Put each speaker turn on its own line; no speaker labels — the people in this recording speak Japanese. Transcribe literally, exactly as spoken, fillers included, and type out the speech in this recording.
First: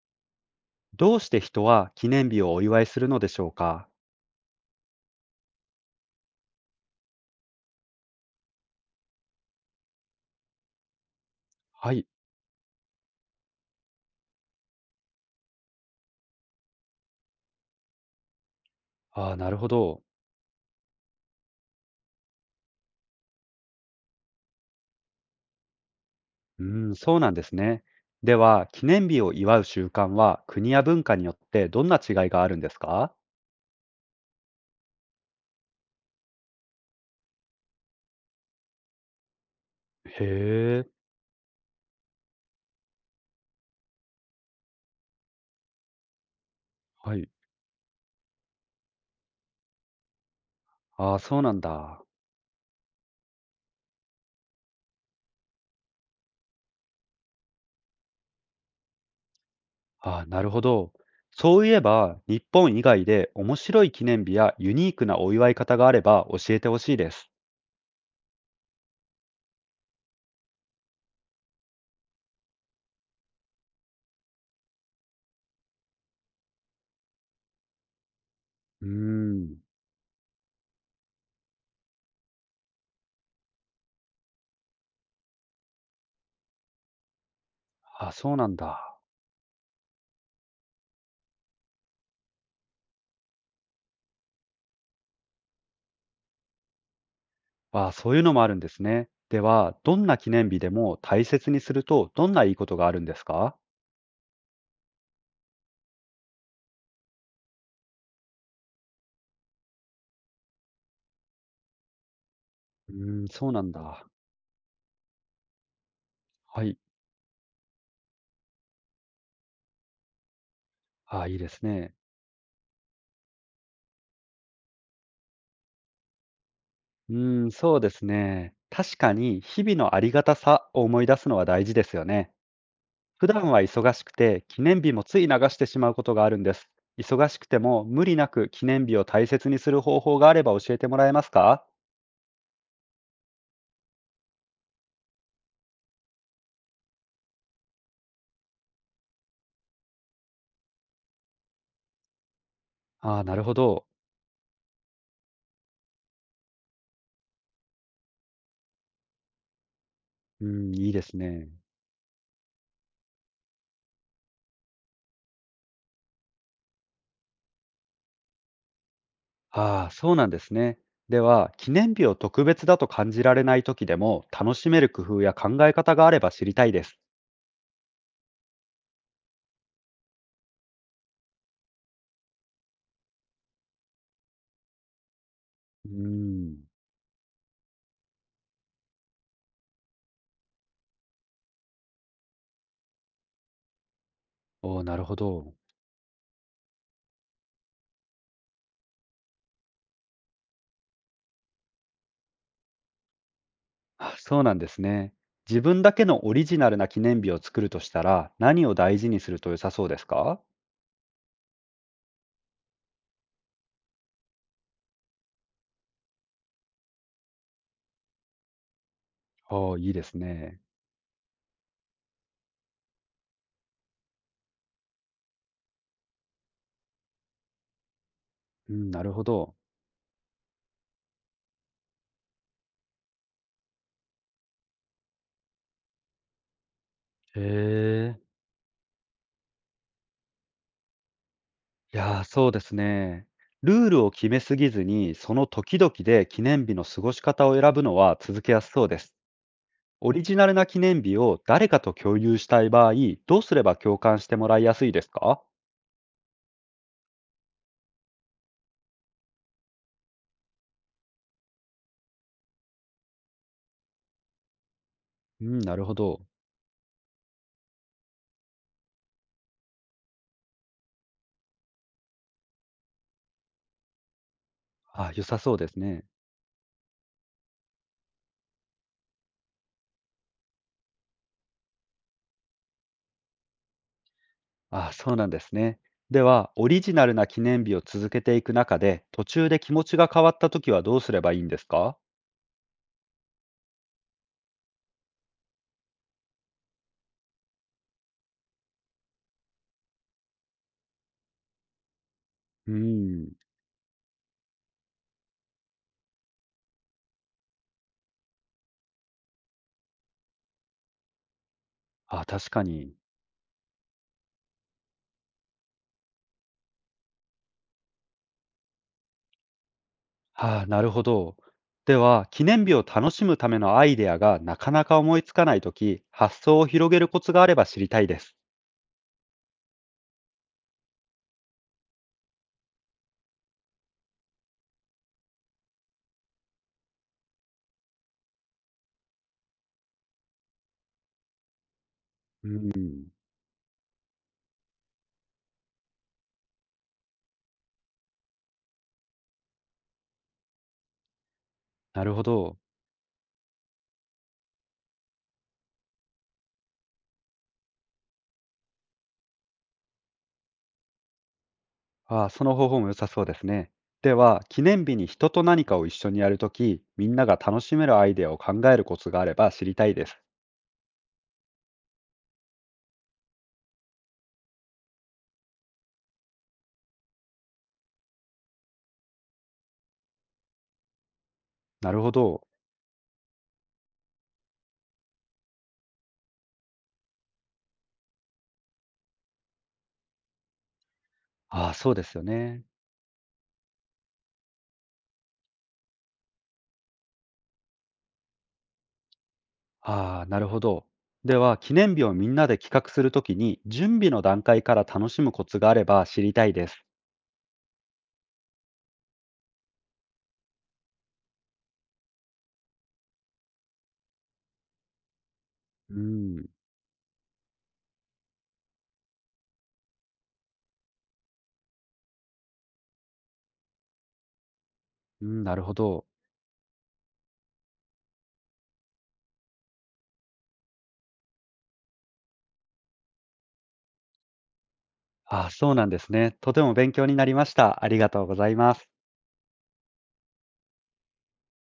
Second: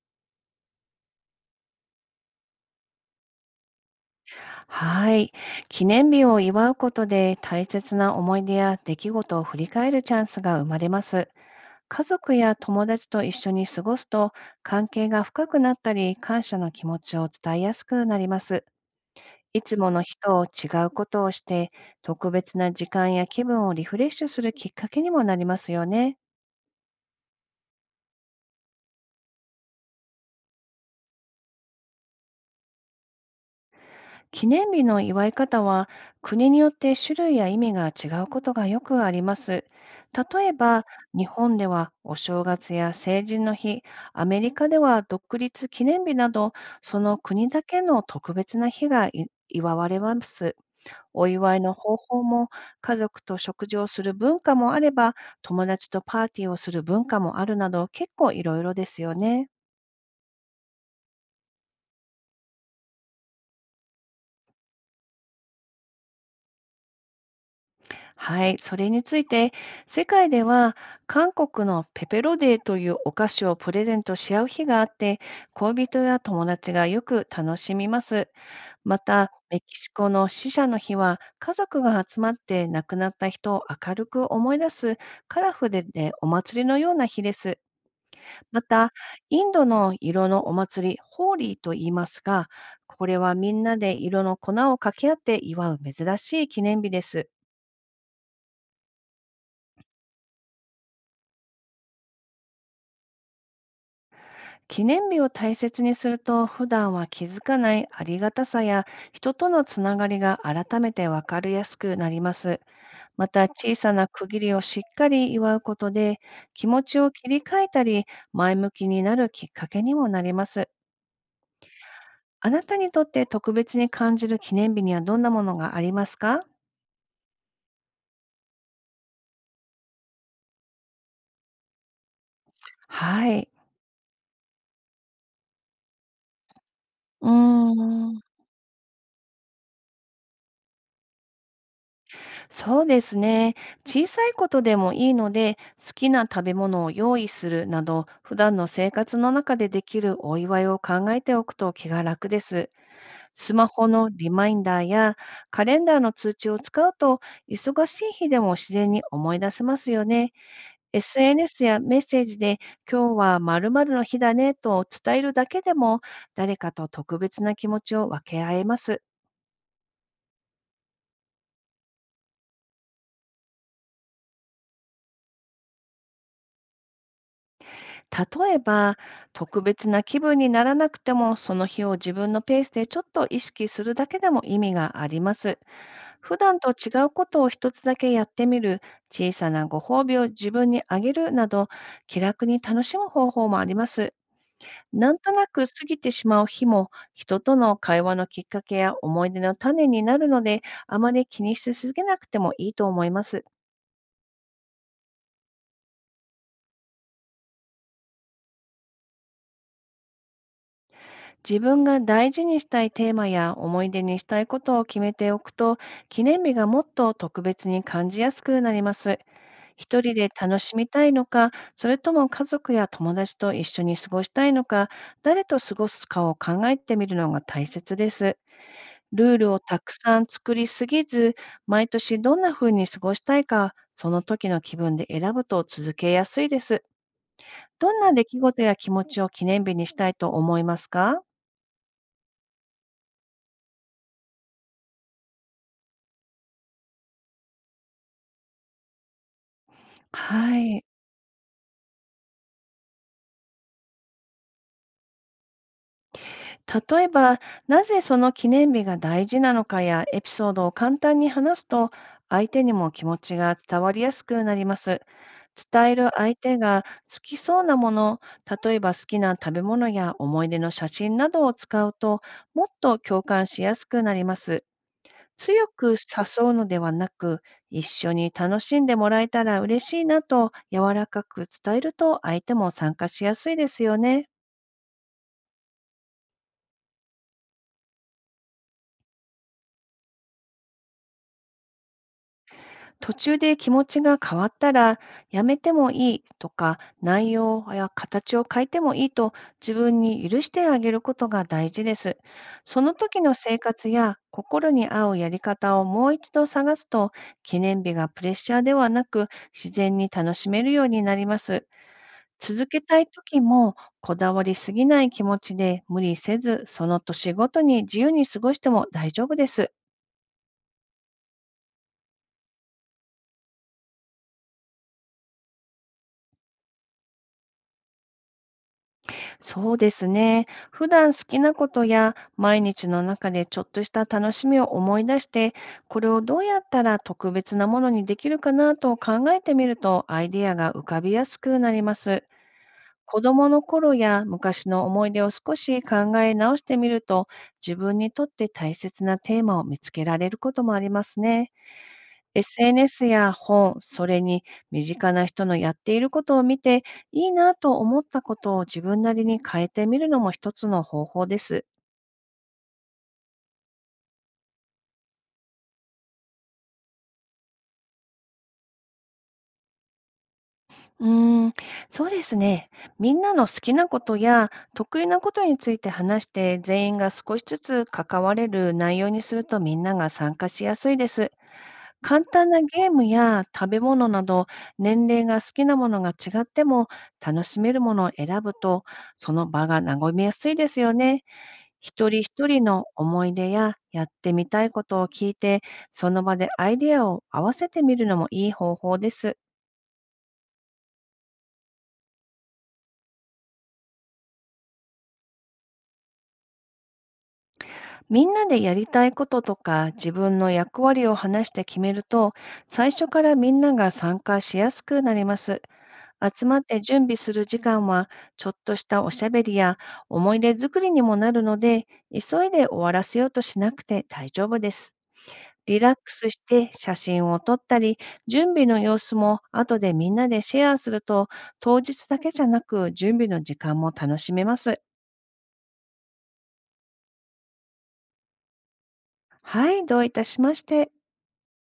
どうして人は記念日をお祝いするのでしょうか？
はい。記念日を祝うことで大切な思い出や出来事を振り返るチャンスが生まれます。
は
家
い。
族や友達と一緒に過ごすと、関係が深くなったり感謝の気持ちを伝えやすくなります。
ああ、なる
い
ほ
つもの
ど。
日と違うことをして、特別な時間や気分をリフレッシュするきっかけにもなりますよね。
うーん、そうなんですね。では、記念日を祝う習慣は国や文化によってどんな違いがあるんですか？
記念日の祝い方は、国によって種類や意味が違うことがよくあります。
へ
例え
え。
ば、日本ではお正月や成人の日、アメリカでは独立記念日など、そ
は
の
い。
国だけの特別な日がい祝われます。
ああ、
お
そうな
祝
ん
いの方
だ。
法も、家族と食事をする文化もあれば、友達とパーティーをする文化もあるなど、結構いろいろですよね。
ああ、なるほど。そういえば、日本以外で面白い記念日やユニークなお祝い方があれば教えてほしいです。
はい、それについて、世界では韓国のペペロデーというお菓子をプレゼントし合う日があって、恋人や友達がよく楽しみます。
うー
また、
ん。
メキシコの死者の日は、家族が集まって亡くなった人を明るく思い出す、カラフルでお祭りのような日です。
ああ、そうなん
また、
だ。
インドの色のお祭り、ホーリーと言いますが、これはみんなで色の粉をかけ合って祝う珍しい記念日です。
あ、あ、そういうのもあるんですね。では、どんな記念日でも大切にすると、どんないいことがあるんですか？
記念日を大切にすると、普段は気づかないありがたさや人とのつながりが改めて分かりやすくなります。
うーん、
ま
そ
た、
うなん
小さ
だ。
な区切りをしっかり祝うことで、
は
気
い。
持ちを切り替えたり、前向きになるきっかけにもなります。
あ、あ、いいですね。
あなたにとって特別に感じる記念日には、どんなものがありますか？
うーん、そうですね。確かに、日々のありがたさを思い出すのは大事ですよね。普
はい。
段は忙しくて、記念日もつい流してしまうことがあるんです。
う
忙
ー
しくても無理
ん。
なく記念日を大切にする方法があれば教えてもらえますか？
そうですね。小さいことでもいいので、好きな食べ物を用意するなど、普段の生活の中でできるお祝いを考えておくと気が楽です。
ああ、なるほ
スマ
ど。
ホのリマインダーやカレンダーの通知を使うと、忙しい日でも自然に思い出せますよね。
うん、いいですね。
エスエヌエス やメッセージで、今日は〇〇の日だねと伝えるだけでも、誰かと特別な気持ちを分け合えます。
ああ、そうなんですね。では、記念日を特別だと感じられない時でも、楽しめる工夫や考え方があれば知りたいです。
例えば、特別な気分にならなくても、その日を自分のペースでちょっと意識するだけでも意味があります。
うー
普
ん。
段と違うことを一つだけやってみる、小さなご褒美を自分にあげるなど、気楽に楽しむ方法もあります。
おお、なる
な
ほ
んとな
ど。
く過ぎてしまう日も、人との会話のきっかけや思い出の種になるので、あまり気にしすぎなくてもいいと思います。
あ、そうなんですね。自分だけのオリジナルな記念日を作るとしたら、何を大事にすると良さそうですか？
自分が大事にしたいテーマや思い出にしたいことを決めておくと、記念日がもっと特別に感じやすくなります。
ああ、いい
一
で
人
す
で楽
ね。
しみたいのか、それとも家族や友達と一緒に過ごしたいのか、誰と過ごすかを考えてみるのが大切です。
うん、なるほ
ルール
ど。
をたくさん作りすぎず、毎年どんな風に過ごしたいか、その時の気分で選ぶと続けやすいです。どんな
へ
出
え。
来事や気持ちを記念日にしたいと思いますか？
いやー、そうですね。ルールを決めすぎずに、その時々で記念日の過ごし方を選ぶのは続けやすそうです。オリジナル
は
な記
い。
念日を誰かと共有したい場合、どうすれば共感してもらいやすいですか？
例えば、なぜその記念日が大事なのかやエピソードを簡単に話すと、相手にも気持ちが伝わりやすくなります。
うん、なる
伝
ほ
える
ど。
相手が好きそうなもの、例えば好きな食べ物や思い出の写真などを使うと、もっと共感しやすくなります。
あ、良さそう
強
です
く
ね。
誘うのではなく、一緒に楽しんでもらえたら嬉しいなと柔らかく伝えると、相手も参加しやすいですよね。
あ、そうなんですね。では、オリジナルな記念日を続けていく中で、途中で気持ちが変わったときはどうすればいいんですか？
途中で気持ちが変わったら、やめてもいいとか、内容や形を変えてもいいと自分に許してあげることが大事です。
う
その時
ん。
の生活や心に合うやり方をもう一度探すと、記念日がプレッシャーではなく自然に楽しめるようになります。
あ、確か
続け
に。
たい時も、こだわりすぎない気持ちで無理せず、その年ごとに自由に過ごしても大丈夫です。
あ、なるほど。では、記念日を楽しむためのアイデアがなかなか思いつかないとき、発想を広げるコツがあれば知りたいです。
そうですね。普段好きなことや毎日の中でちょっとした楽しみを思い出して、これをどうやったら特別なものにできるかなと考えてみると、アイデアが浮かびやすくなります。
うん。
子供の頃や昔の思い出を少し考え直してみると、自分にとって大切なテーマを見つけられることもありますね。
なるほど。
エスエヌエス や本、それに身近な人のやっていることを見て、いいなと思ったことを自分なりに変えてみるのも一つの方法です。
ああ、その方法も良さそうですね。では、記念日に人と何かを一緒にやるとき、みんなが楽しめるアイデアを考えるコツがあれば知りたいです。
うーん、そうですね。みんなの好きなことや得意なことについて話して、全員が少しずつ関われる内容にするとみんなが参加しやすいです。
なるほ
簡
ど。
単なゲームや食べ物など、年齢が好きなものが違っても楽しめるものを選ぶと、その場が和みやすいですよね。
ああ、そうで
一
す
人
よ
一
ね。
人の思い出ややってみたいことを聞いて、その場でアイデアを合わせてみるのもいい方法です。
ああ、なるほど。では、記念日をみんなで企画するときに、準備の段階から楽しむコツがあれば知りたいです。
みんなでやりたいこととか自分の役割を話して決めると、最初からみんなが参加しやすくなります。
う
集
ん、
まって準備する時間は、ちょっとしたおしゃべりや思い出作りにもなるので、急いで終わらせようとしなくて大丈夫です。
うん、なるほ
リラッ
ど。
クスして写真を撮ったり、準備の様子も後でみんなでシェアすると、当日だけじゃなく準備の時間も楽しめます。
ああ、そうなんですね。とても勉強になりました。ありがとうございます。
はい、どういたしまして。